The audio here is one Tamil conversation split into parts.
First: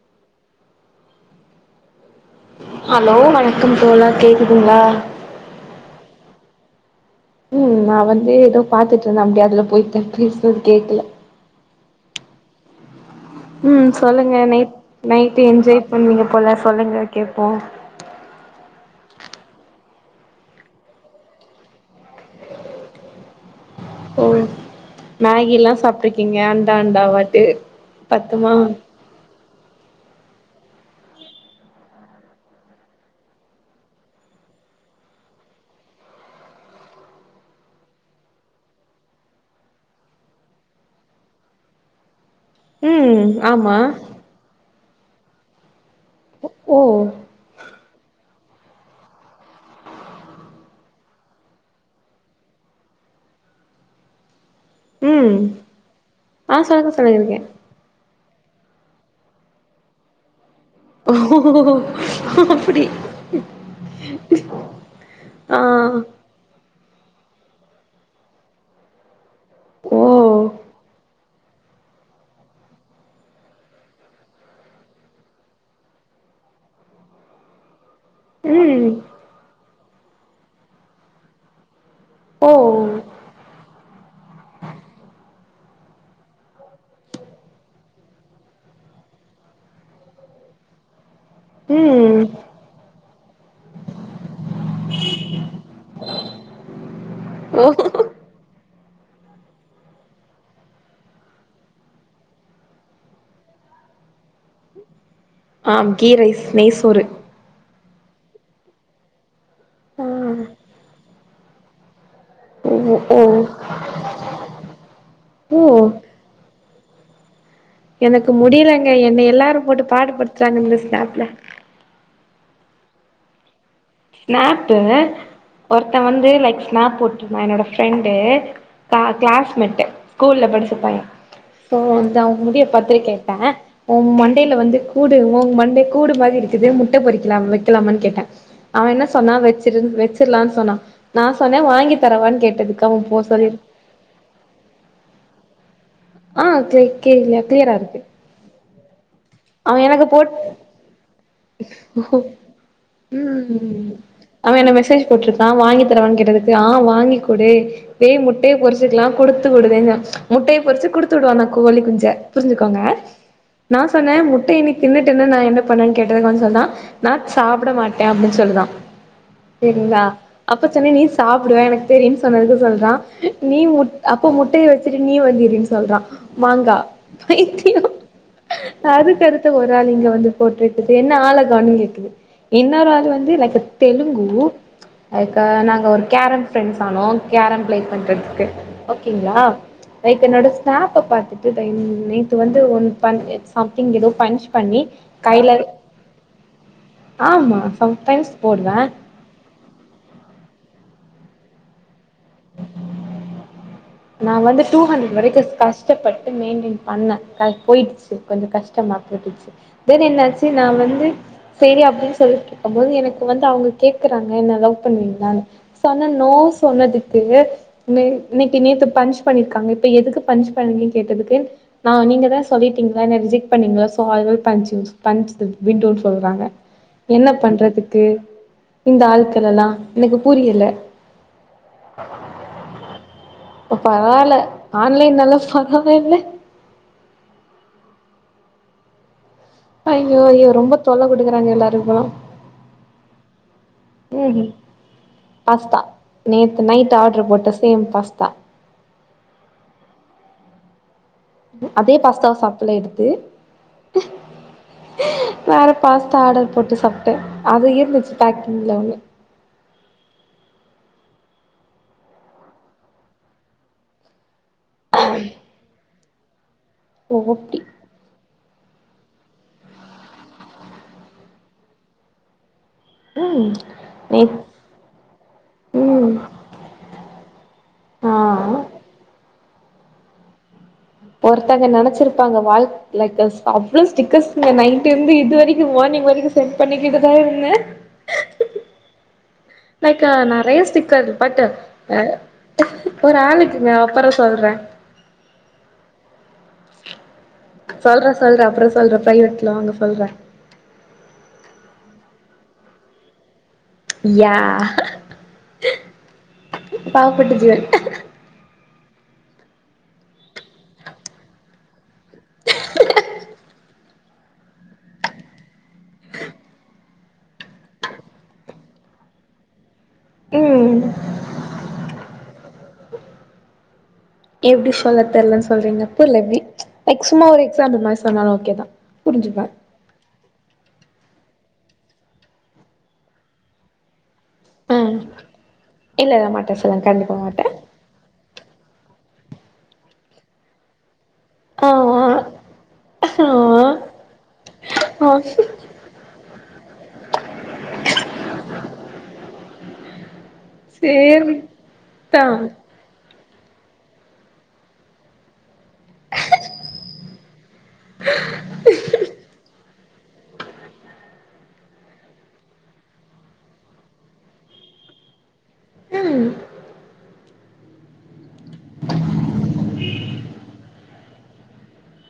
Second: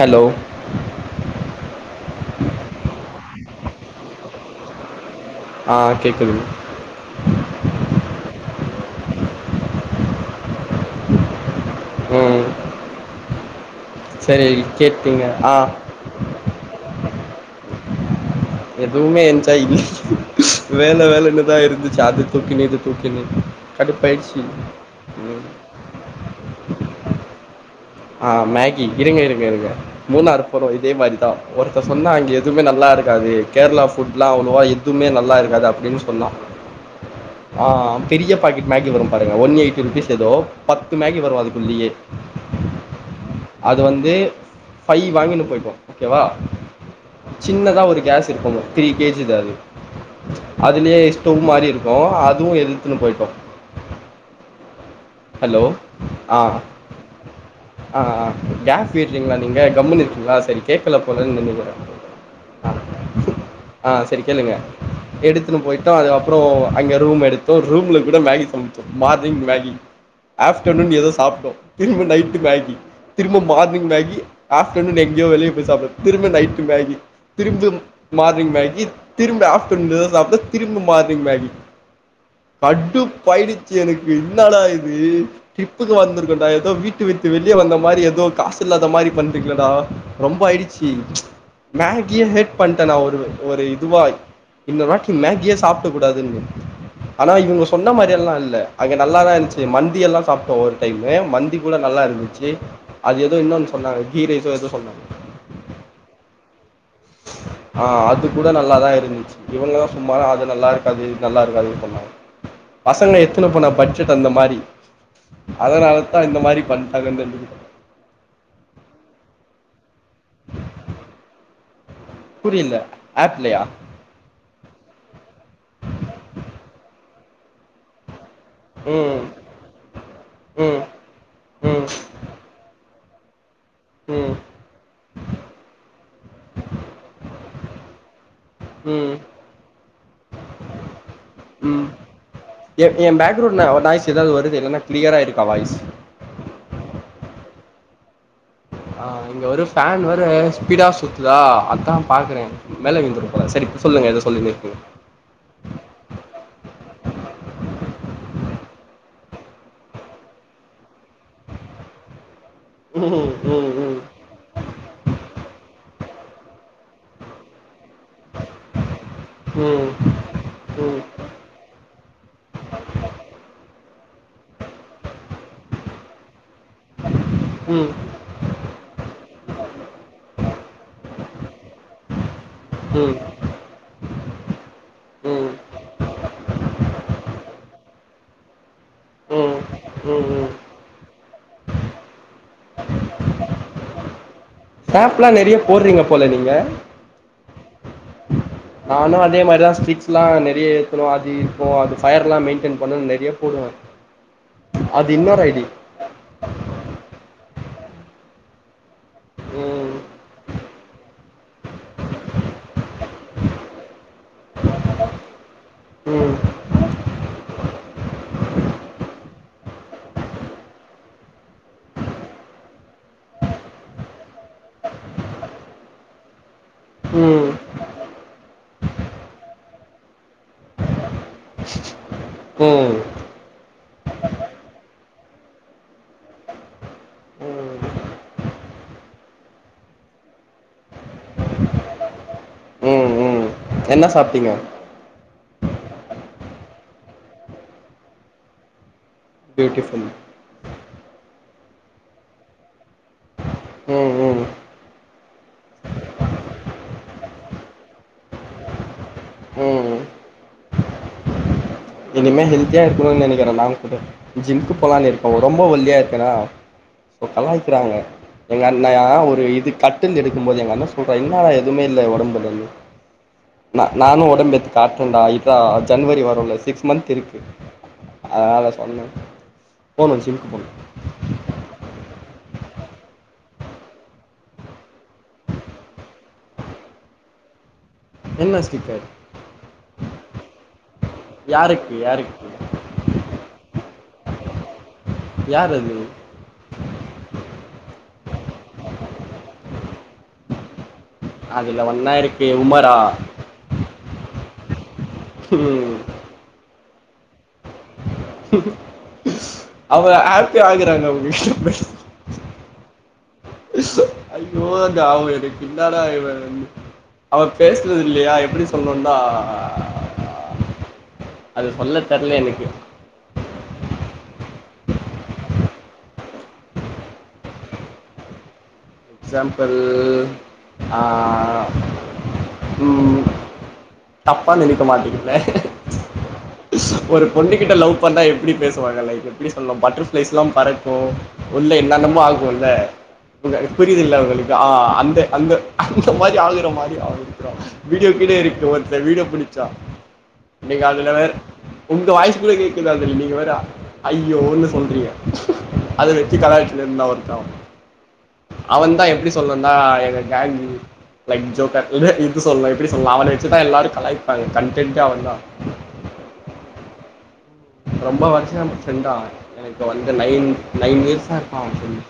ஹலோ ஹலோ வணக்கம் தோழா கேக்குதுங்ளா ஆ கேக்குது ம் நா வந்து ஏதோ பாத்தட்டு இருந்தே அப்டி அதுல போயிட்ட பேசுனது கேக்கல ம் ம் சொல்லுங்க சரி நைட் கேட்டீங்க நைட் ஆ என்ஜாய் பண்ணுவீங்க போல சொல்லுங்க கேப்போ எதுவுமே என்ச்சா இல் வேல வேலன்னுதா இருந்துச்சு அத தூக்கினு இத தூக்கினி கட்டுப்பாயிட்சி லா சாப்ட்ருக் ங்க அந்தா அண்டாவாட்டு ஆ பத்துமா மேகி இருங்க இருங்க இருங்க மூணாறு போனோ இதே மாரிதா ஒருத்த சொன்னா அங்க எதுமே நல்லா இருக்காது கேரளா ஃபுட்லா அவ்ளோவா இருக் எதுமே நல்லா இருக்காது அப்டின் சொன்னா ஆ பெரிய பாக்கெட் மேகி வரு பாருங்க ஒன் எயிட்டி ருபீஸ் ஏதோ பத்து மேகி வரு அதுக்குள்ளயே ம் ஆமா அது வந்து ஃபை வாங்கினு போய்ட்டோ ஓகேவா ஒ ஓ சின்னதா ஒரு கேஸ் இருக்குங்க த்ரீ கேஜிதா அது அதுலயே இஸ்டோவ் மாரி இருக்கு அதுவு எதுத்துன்னு போயிட்டோ ம் ஹலோ ஆ ஆ சொல்லுங்க சொல்லுங்க இருக்கே ஆ ஆ ஆ கேஸ் வைட்னிங்ளா நீங்க கம்முன்னு இருக்கீங்களா சரி கேக்கல போலன்னு நெனக்கிறே ஓ ஆ அப்டி ஆ சரி கேளுங்க ஆ எடுத்துன்னு போயிட்டோ அதுக்கு அப்புறோ அங்க ரூம் எடுத்தோ ரூம்ல கூட மேகி சமச்சோ மார்னிங் மேகி ஓ ஆஃப்டர்நூன் எதோ சாப்ட்டோ திரும்ப நைட்டு மேகி திரும்ப மார்னிங் மேகி ஆப்டனு எங்கயோ வெளிய போய் சாப்பிற திரும்ப நைட்டு மேகி திரும்ப மார்னிங் ம் மேகி திரும்ப ஆப்டனு எதா சாப்ட்டோ திரும்ப மார்னிங் மேகி ஓ கடுப்பாயிடுச்சு எனக்கு ன்னடா இது ட்ரிப்புக்கு வந்திருக்கோன்டா ஏதோ வீட்ட வீட்டு வெளியே வந்த மாரி ஏதோ காசு இல்லாத மாரி பண்ரிங்கலடா ரொம்ப ஆயிடுச்சு ம் மேகியே ஹெட் பண்ணிட்டே நான் ஒரு ஒரு இதுவா இந்த வாட்டி மேகியே சாப்ட கூடாதுனு ஆனா இவங்க ஓ சொன்ன மாரிய எல்லா இல்ல அங்கே நல்லாதா இருந்துச்சு மந்தி எல்லா சாப்ட்டோ ஒரு டைமு மந்தி கூட நல்லா இருந்துச்சு அது எதோ இன்னொன்னு சொன்னாங்க கீ ரைஸோ ஏதோ சொன்னாங்க ஆ கி ரைஸ் நெய் சோறு ஆ அது கூட நல்லாதா இருந்துச்சு இவங்கல்லா ஆ சும்மா அது நல்லா இருக்காது இது நல்லா இருக்காது சொன்னாங்க ஓ பசங்க ஓ எத்துனு போன பட் ஜட் அந்த மாரி ஓ அதனால தா இந்த மாரி பண்டாங்கனு நெனைக்குற எனக்கு முடியலங்க என்ன எல்லாரு போட்டு பாடுபடுத்துறாங்க இந்த ஸ்னாப்ல புரியல அப்லையா ஸ்னாப்பு ஒருத்த வந்து லைக் ஸ்னாப் போட்ருந்தா என்னோட ஃப்ரெண்டு ம் கிளாஸ்மெட்டு ஸ்கூல்ல ம் படிச்சபைய இப்போ ம் வந்து அவங்க முடிய பத்தி கேட்ட உ ம் மண்டைல வந்து கூடு உ மண்டை கூடு மாரி இருக்குது முட்டை பொறிக்கலா வைக்கலாமானு கேட்டே அவ என்ன ம் சொன்னா வச்சிரு வச்சிறலானு சொன்னா நா சொன்ன ம் வாங்கி தரவான்னு கேட்டதுக்கு அவன் போ சொல்லிரு எதாது வருது இல்லன்னா கிளியரா இருக்கா வாய்ஸ் ஆ க்ளே கே இல்ல கிளியரா இருக்கு ஆ இங்க ஒரு அவ ஃபேன் எனக்கு ஒரே போட் ஸ்பீடா சுத் துதா அதா பாக்கறே மேல விந்துரு போல சரி இப்ப சொல்லுங்க எதோ சொல்லினு இருக்கீங்க போட்ருத்தா வாங்கித்தரவான் கேட்டதுக்கு ஆ வாங்கி்க்குடு வேய் முட்டைய பொரிச்சிக்லா குடுத்து விடுவேங்க முட்டைய பொறிச்சு குடுத்து வுடுவானா கோழி குஞ்ச புரிஞ்சுகோங்க ம் ம் நா ம் சொன்னே முட்டைய நீத் தின்னுட்டுன நா என்னப் பண்ணுவே கேட்டதுக்கு அவ சொன்னா நான் சாப்ட மாட் டே அப்டின் சொல்லுதா ம் ம் சேரிங்ளா அப்பச் ம் சொன்ன ம் நீச் சாப்டுவே எனக் தெரியுன் சொன்னதுகு சொல்றா நீ முட் அப்போ முட்டைய வச்சிட்டு நீ வந்து இருன் சொல்றா மாங்கா பைத்தியோ அதுக்கடுத்த ஒரு ஆள் இங்க வந்து போட்ருட் டுத்து என்ன ஆளக்கானன் கேக்குது இன்னொரு ஆளு வந்து லைக்க்த் தெலுங்கு அதுக்கா ம் நாங்க ஒரு கேரம் ஃப்ரெண்ட்ஸ் ஆனோ கேரம் பிளேக் பண்றதுக்கு ஓகேங்ளா ம் லைக் ம் ம் என்னோடச் ஸ்னேப்பப் பாத்துட்டு பயிந் நேத்து வந்து ஒன் பன் எக்ஸ் சம்திங் ஏதோ பஞ்ச் பண்ணி சேப்லா நெறையப் போர்றிங்கப் போல நீங்க ஆம்மா சம்டைம்ஸ் போடுவே நானு அதே மாரிதா ஸ்ட்ரிக்ஸ்லா நெறிய எத்னுவா அது இப்போ அது ஃபையர்லாம் மெயின்டென் பண்ணு நெறைய போடுவே நா வந்து டூ ஹண்ட்ரெட் வரைக்கு கஷ்டப்பட்டு மெயின்டின் பண்ணே கட் போயிட்ச்சி கொஞ்ச கஷ்டமாக் போட்ருச்சு ம் வேற என்னாச்சி நா வந்து செரி அப்டின் சொல்லிட்ருக்கம் போது எனக்கு வந்து அவுங்கிள் கேக்கறாங்க என்ன லவ்ப் பண்வீங்ளானு சொன்ன நோ ம் சொன்னதுக்கு நே நிக் த்தி நேத்துப் பஞ்ச் பண்ணிருக்காங்க இப்ப எதுக்கு பஞ்ச் பண்ணீங்கன் கேட்டதுக்கு நா நீங்கதா சொல்லிர்க்கீங்ள என்ன ரிஜெக்ட் பண்ணீங்ள so I will punch யூச் punch திவ் விண்ட்டூட் சொல்றாங்க என்னப் ம் பண்றதுக்கு இந்த ஆள்க்களலா எனக்கு புரியல போ இப்ப பரவால்ல ஆன்லைன்லலா ஃபண்ணவேல்ல ம் ஐயோ ஐயோ ரொம்ப தொல்ல குடுக்கறாங்க எல்லாரு இப்பலா ம் ம் என்ன மேகி சாப்ட்டீங்க பாஸ்தா நேத்து நைட்டு ஆர்டர் போட்ட சேம் பாஸ்தா பியூட்டிஃபுல் அதே பாஸ்தாவ சாப்பல்ல எடுத்து ம் ம் வேற பாஸ்தா ஆர்டர் போட்டு சாப்ட்ட அது இருந்துச்சி பேக்கிங்ல ஒன்னு ம் இனிமே ஹெல்தியா இருக்குனுன் நெனைக்கிற நாங் கூட ஜிம்கு போலான் இருக்க ரொம்ப ஒல்லியா இருக்கனா ஓ சோ அப்டி கலாய்க்கிறாங்க எங்க அண்ணயா ஒரு இது கட்டில் எடுக்கும்போது எங்க அண்ண சொல்றா என்னாட எதுமே இல்ல ஒடம்புலந்து ம் நா நானு நேத் ஒடம்பேத்தி காட்றன்டா இர்றா ம் ஜனவரி வருல சிக்ஸ் மந்த் திருக்கு ஆ அதனால சொன்ன போனு ஜிம்க்கு போனு ஒருத்தங்க நெனச்சிருப்பாங்க வாழ்க் லைக்கஸ் அவ்ளோ ஸ்டிக்கஸ்ங்க நைட் இருந்து இது வரைக்கு மார்னிங் வரைக்கு சென்ட் பண்ணிக்கிட்டுதா இருந்த என்ன ஸ்டிக்கர் லைக்கா நெறைய ஸ்டிக்கர் பட்டு யாருக்கு அ யாருக்கு ஒரு ஆளுக்குங்க அப்பறோ சொல்ற யாரது சொல்ற சொல்ற அப்றோ சொல்ற ப்ரைவேட்ல வாங்க சொல்ற அதுல ஒன்னா இருக்கே உமரா யா ம் பாவப்பட்டு ஜெல் ம் அவுங்க ஹாப்பி ஆகுறாங்க அவுங்க ஐயோ அந்த அவுங்க எனக்கு இன்னடா [unintelligible] அவே பேசுறது இல்லையா எப்டி சொல்னுன்தா ம் அது சொல்ல தெர்ல எனக்கு எப்டி சொல்ல தெர்லன்னு சொல்றீங்க இப்ப லேவ்வி லைக் சும்மா ஒரு எக்ஸாம்பில் மாரி சொன்னாலு ஓகேதா எக்ஸாம்பள் ஆ ம் தப்பா ஆ நெனைக்க மாட்டிக்கல்ல இல்ல இல்ல மாட்ட சொல்லுங்க கண்டிப்பா ஒரு மாட்ட பொண்ணு கிட்ட லவ் லவ் பண்ணா எப்டி பேசுவாங்கல்ல இப்போ எப்டி சொல்னு பட்டர்ஃபிளைஸ்லா பறக்கு ஆ உள்ள என்னென்னமோ ஆகு உள்ள உங்க ஆ புரியிதுங்கலா உங்களுக்கு ஆ அந்த ஆ அந்த அந்த மாரி ஆளுங்கிட்ட மாட்டிகினு அவுங்களுக்கு க வீடியோ கீழே இருக்கு ஒருத்த வீடியோ புடிச்சா நீங்க அதுல வேற சேரி உங்க தா வாய்ஸ் கூட கேக் க்குது அதுல நீங்க வேற ஐயோன்னு சொல்றீங்க அத வெச்சு கலாச்சினு இருந்தா ஒருத்தே அவே அவன் தா எப்டி சொல்லான் தா எங்க எங்க கேங்கி லைக் ஜோக்கர் இல்ல இது சொல்லா எப்டி சொல்லா அவன வெச்சிதா எல்லாரு கலாய்ப்பாங்க கன்டென்டே அவே தா உம் ரொம்ப வருஷம் ஃப்ரெண்டு அவே எனக்கு வந்து நைன் நைன் இயர்ஸா இருப்பா அவே ஃப்ரெண்ட்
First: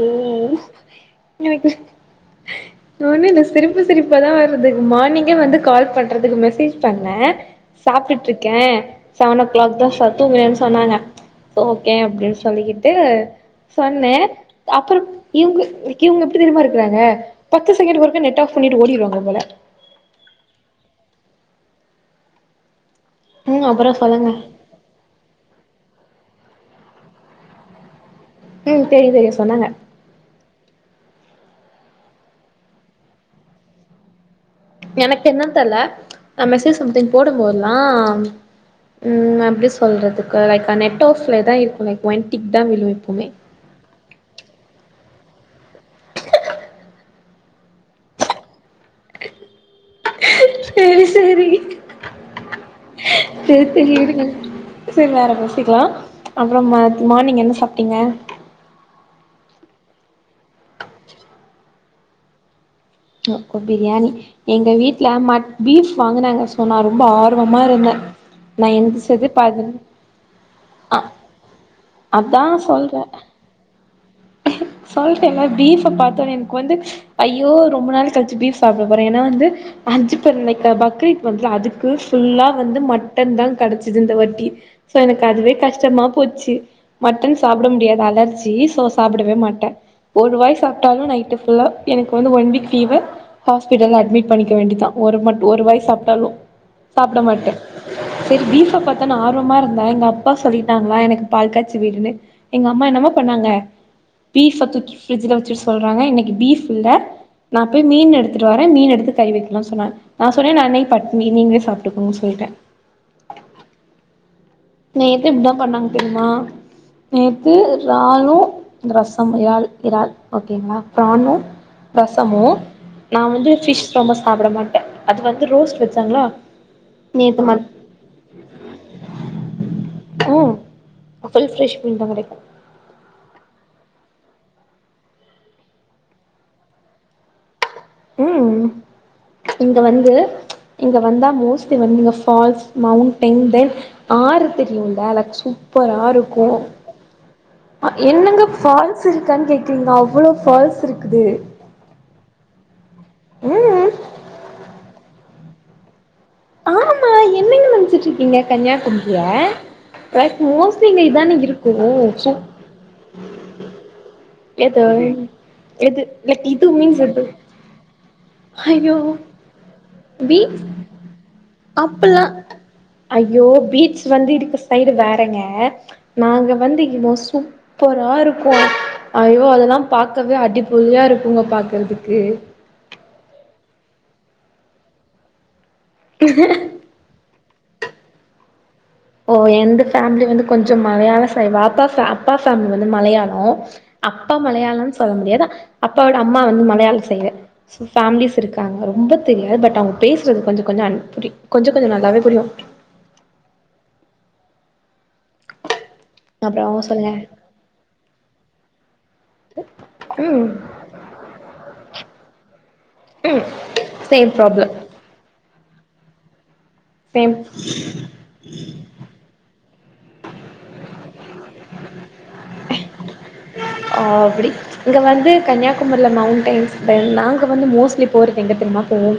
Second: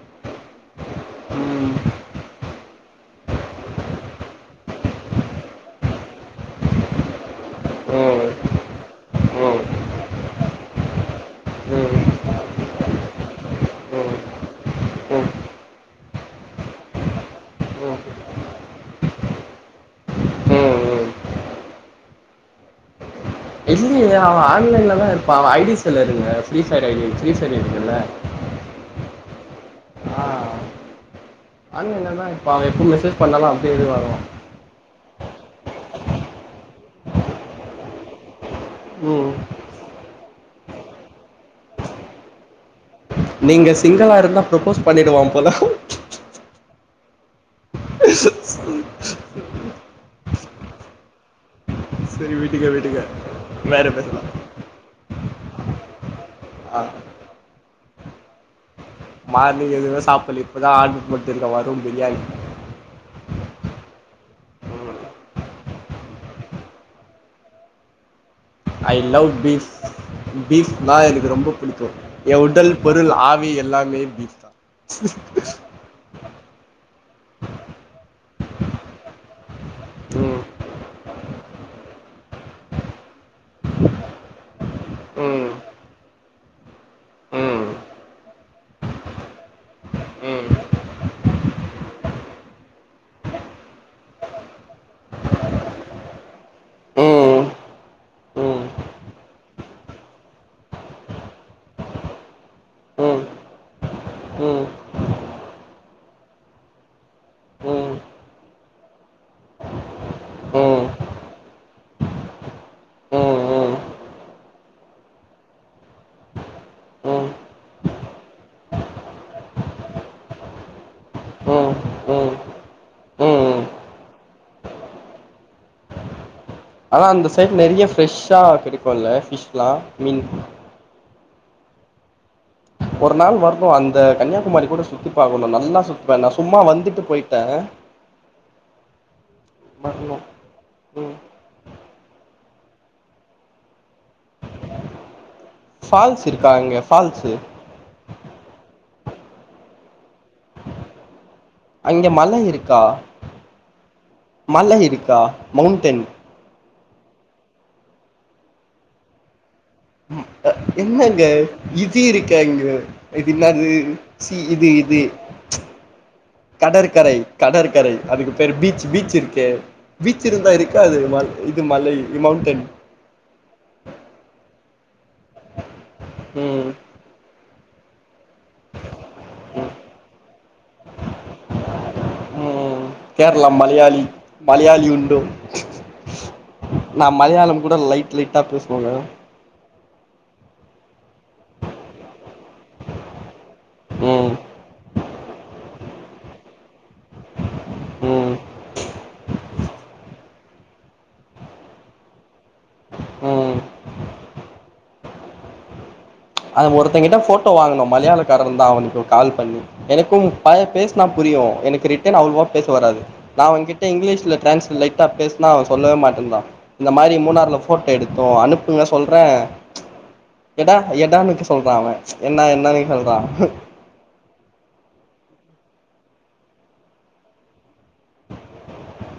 ஓ ம் எனக்கு நானே இந்த சிரிப்பு சிரிப்பதா வருது மார்னிங்கே வந்து கால் பண்றதுக்கு மெசேஜ் பண்ண சாப்டுட்டு ம் இருக்கே செவனோ ம் ம் கிளாக் தா ஷார் தூங்குறேன்னு சொன்னாங்க ம் ஓகே அப்டின்னு சொல்லிக்கிட்டு சொன்னே அப்புறம் ம் ம் இவுங்க இவுங்க எப்டி தெரியுமா இருக்குறாங்க பத்து செகண்ட் ஒருக்கா நெட் ஆஃப் பண்ணிட்டு ஓடிடுவாங்க போல ம் ம் ம் அப்புறோ இல்லியே சொல்லுங்க அவே ஆன்லைன்லதா இருப்பா அவே ஐ டி ஸ் இல்ல இல்ல இருங்க ஃப்ரீஸான ஐ டி ஃப்ரீசர்ல இருக்குல்ல ம் தெரியு தெரியு சொன்னாங்க ஆ ஆன்லைன்ல தா இருப்பா எப்போ மெசேஜ் பண்ணாலு அப்டியே இதுவருவான் எனக்கு என்னென் தெர்ல நா மெசேஜ் சம்திங் போடும் போதெல்லா ம் எப்டி சொல்றதுக்கு லைக் நெட் ஆஃப்ல தா இருக்குமே லைக் ஒன்டிக் தா விழு எப்புமே சிங்களாக இருந்தா ப்ரொபோஸ் பண்ணிடுவான் போல கிர்.. ஸ்,, சேரி சேரி சேரி விடுங்க விடுங்க சேரி சேரி விடுங்க சேரி வேற பேசிக்கலா அப்றோ ஆ மார் மார்னிங் என்ன சாப்டீங்க மார்னிங் எதுவுமே சாப்பல்ல இப்பதா ஆர்டர் போட்டிருக்கே வரும் பிரியாணி ஒ ஒ பிரியாணி எங்க வீட்டுல மட் பீஃப் வாங்குனாங்க சோ நா ரொம்ப ஆர்வமா இருந்தே நா ஐ லவ் எந்திச்சது பீஃப் பதினொ பீஃப்னா அ எனக்கு ரொம்ப புடிக்கும் என் அதா உடல் பொருள் ஆவி எல்லாமே பீஃப் தா சொல்றேல்ல பீஃப் ஆ பாத்தோட்னே எனக்கு வந்து ஐயோ ரொ ரொம்ப நாள் கழிச்சி பீஃப் சாப்டப்போறே ஏன்னா வந்து அஞ்சு பர் ம் நிக்கா பக்ரீத் வர்துல்ல அதுக்கு ஃபுல்லா வந்து மட் மட்டன் தா கடைச்சிது இந்த வட்டி சோ எனக்கு ம் அதுவே கஷ்டமா போச்சி மட்டன் சாப்ட முடியாது அலர்ஜி சோ சாப்புடவே மாட்டே ஒரு ம் வாய் சாப்டாலு நைட்டு ஃபுல்லா எனக்கு வந்து ஒன் வீக் ஃபீவர் ஹாஸ்பிடல்ல அட்மிட் பண்ணிக்க வேண்டியதா ஒரு மட் வாய் சாப்ட்டாலு ம் சாப்ட ம் மாட்டே சரி ம் பீஃப பாத்தா நா ஆர்வமா இருந்தே எங்கப்பா சொல்லிட்டாங்களா எனக்கு பால்காச்சி விடுனு எங்கம்மா ம் என்னமா ம் பண்ணாங்க ம் ம் ம் பீஃப ம் தூக்கி ஃப்ரிட்ஜ்ல வச்சுடு சொல்றாங்க இன்னிக்கு பீஃப் இல்ல நா போய் மீன் எடுத்துட்டு வறே மீன் எடுத்து கைவைக்கலான் சொன்னா நா சொன்னே நா இன்னைக் பட்னி நீங்களே சாப்ட்டுக்கோங்கன் சொல்ட்டே நேத்து இப்தா பண்ணாங்க தெரிமா நேத்து ரானூ ரசம் யால் இறால் ஓகேங்ளா பிரானூ ம் ம் ம் ரசமூ நா வந்து ம் ஃபிஷ் ரொம்ப சாப்ட மாட்டே அது வந்து ரோஸ்ட் வச்சாங்களா ஆனா அந்த நேத்து சைட் மட் நெறைய ஃபிரஷ்ஷா கெடிக்கூமல ஃபிஷ்லா மீன் ம் [unintelligible] ஃப்ரஷ் மீன் தா கெடைக்கூ ஒரு நாள் வரணு அந்த கன்னியாகுமாரி கூட சுத்தி பாக்கணு நல்லா சுத்துவே நா சும்மா வந்துட்டு போயிட்டே ம் இங்க வந்து வரணும் இங்க ம் வந்தா மோஸ்ட் து வந்து இங்க ஃபால்ஸ் மவுண்டைன் தென் ஆறு தெரியுல லைக் சூப் பரா ஃபால்ஸ் இருக்கூ இருக்கா அங்க ஃபால்ஸு என்னங்க ஃபால்ஸ் இருக்கான் கேக்குறீங்க அவ்ளோ ஃபால்ஸ் இருக்குது அங்கே மலை இருக்கா ம் மலை இருக்கா மௌண்டன் ஆமா என்னங்க நெனச்சுட்ருக்கீங்க கன்னியாகும்ரிய ரைட் மோஸ்ட்லி இங்க இதானே இருக்கு சோ ஏ இதுன்னாது சி இது எது இது எது லைக் இது மீன்ஸ் கடற்கரை எது கடற்கரை அதுக்கு பேரு பீச் ஐயோ பீச் இருக்கே பீச் இருந்தா இருக்காது ம இது மலை அப்பல்லா மௌவுண்டன் ஐயோ பீச் வந்து இருக்க சைடு வேறங்க நாங்க ம் வந்து இங்க மோஸ் சூ ப்பரா இருக்கூ ஐயோ அதெல்லா பாக்கவே அடிப்பொலியா இருக்கூங்க பாக்கற்துக்கு ம் கேரளா மலையாளி மலையாளி உண்டோ நா மலையாளம் கூட லைட் லைட்டா பேசுவேங்க ஓ எந்து ஃபேமிலி வந்து கொஞ்சோ மலையாள சைடு வாப்பா ஃபே அப்பா ஃபேமிலி வந்து மலையாளோ ம் அப்பா மலையாளோன் சொல்ல முடியாது அப்பாவோட அம்மா வந்து மலையாள சைடு சோ ம் ஃபேமிலிஸ் இருக்காங்க ரொம்ப தெரியாது பட் அவங்க பேசுறது கொஞ்ச கொஞ்சோ அன் புரி கொஞ்ச கொஞ்சோ நல்லாவே புரியு ம் அப்றோ அந்த சொல்லுங்க ஒருத்தங்கிட்ட ஃபோட்டோ வாங்குனோ மலையாளக்காரன் தா அவனுக்கு கால் பண்ணி எனக்கும் ம் பய பேசுனா புரியு எனக்கு ரிட்டர்ன் அவ்ளவா பேச வராது நா ம் அவங்கிட்ட சேம் இங்கிலீஷ்ல டிரான்ஸ் ப்ராப்ளம் லைட்டா பேசுனா அவ சொல்லவே மாட்டேன்ட்றா இந்த மாரி சேம் மூணாறுல ஃபோட்டோ எடுத் தோ அனுப்புங்க சொல்றே கேட்டா எடான்னுக்கு சொல்றா அவ என்ன என்னனே சொல்றா ஆப்டி இங்க வந்து கன்னியாகுமரியல மவுண்டையின்ஸ் தென் நாங்க வந்து மோஸ்ட்லி போறது எங்க தெரியும்மா போவோ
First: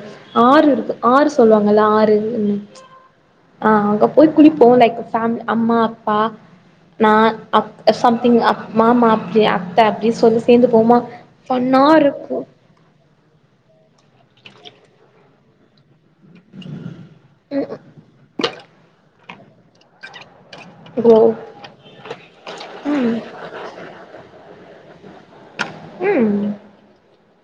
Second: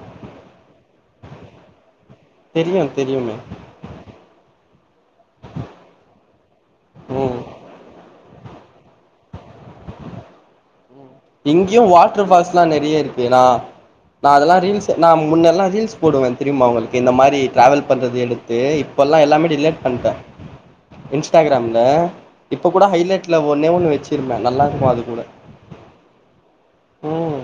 ஆறு இருக்கு ஆறு சொல்லுவாங்கல்ல ஆறு தெரியு தெரியுமே ஆ அங்கப் போய் குளிப்போ லைக் ஃபேம் அம்மா அப்பா நா ம் அப் சம்திங் அப் மாமா அப்டி அத்த அப்டி சொல்லி சேந்து போவ்மா இங்கியு வாட்டர் ஃபால்ஸ்லா நெறைய இருக்கு நா நா அதெல்லா ரீல்ஸ் நா முன்னெல்லா ரீல்ஸ் போடுவே தெரியுமா உங்களுக்கு இந்த மாரி ட்ராவல் பண்றது எடுத்து இப்பல்லா எல்லாமே டிலேட் பண்ட்டே ப்ரோ இன்ஸ்டாகிராம்ல இப்போ கூட ம் ஹைலைட்ல ஒன்னே ஒன்னு வச்சுருந்தே நல்லாருக்கூ அது கூட ம் ம்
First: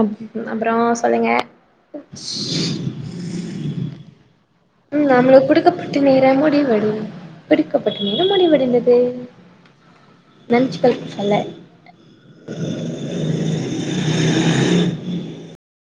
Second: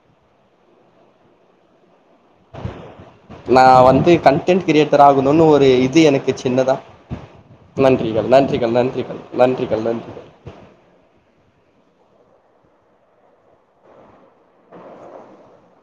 அப் அப்றோ சொல்லுங்க நா வந்து கன்டென்ட் கிரியேட்டர் ம் ஆகணுனு நம்மளுக்கு ஒரு குடுக்கப்பட்ட இது எனக்கு நேரம் சின்னதா முடிவடைந் குடுக்கப்பட்ட நன்றிகள் நேரம் நன்றிகள் நன்றிகள் நன்றிகள் நன்றிகள் நன்சுகளுக்கு சொன்ன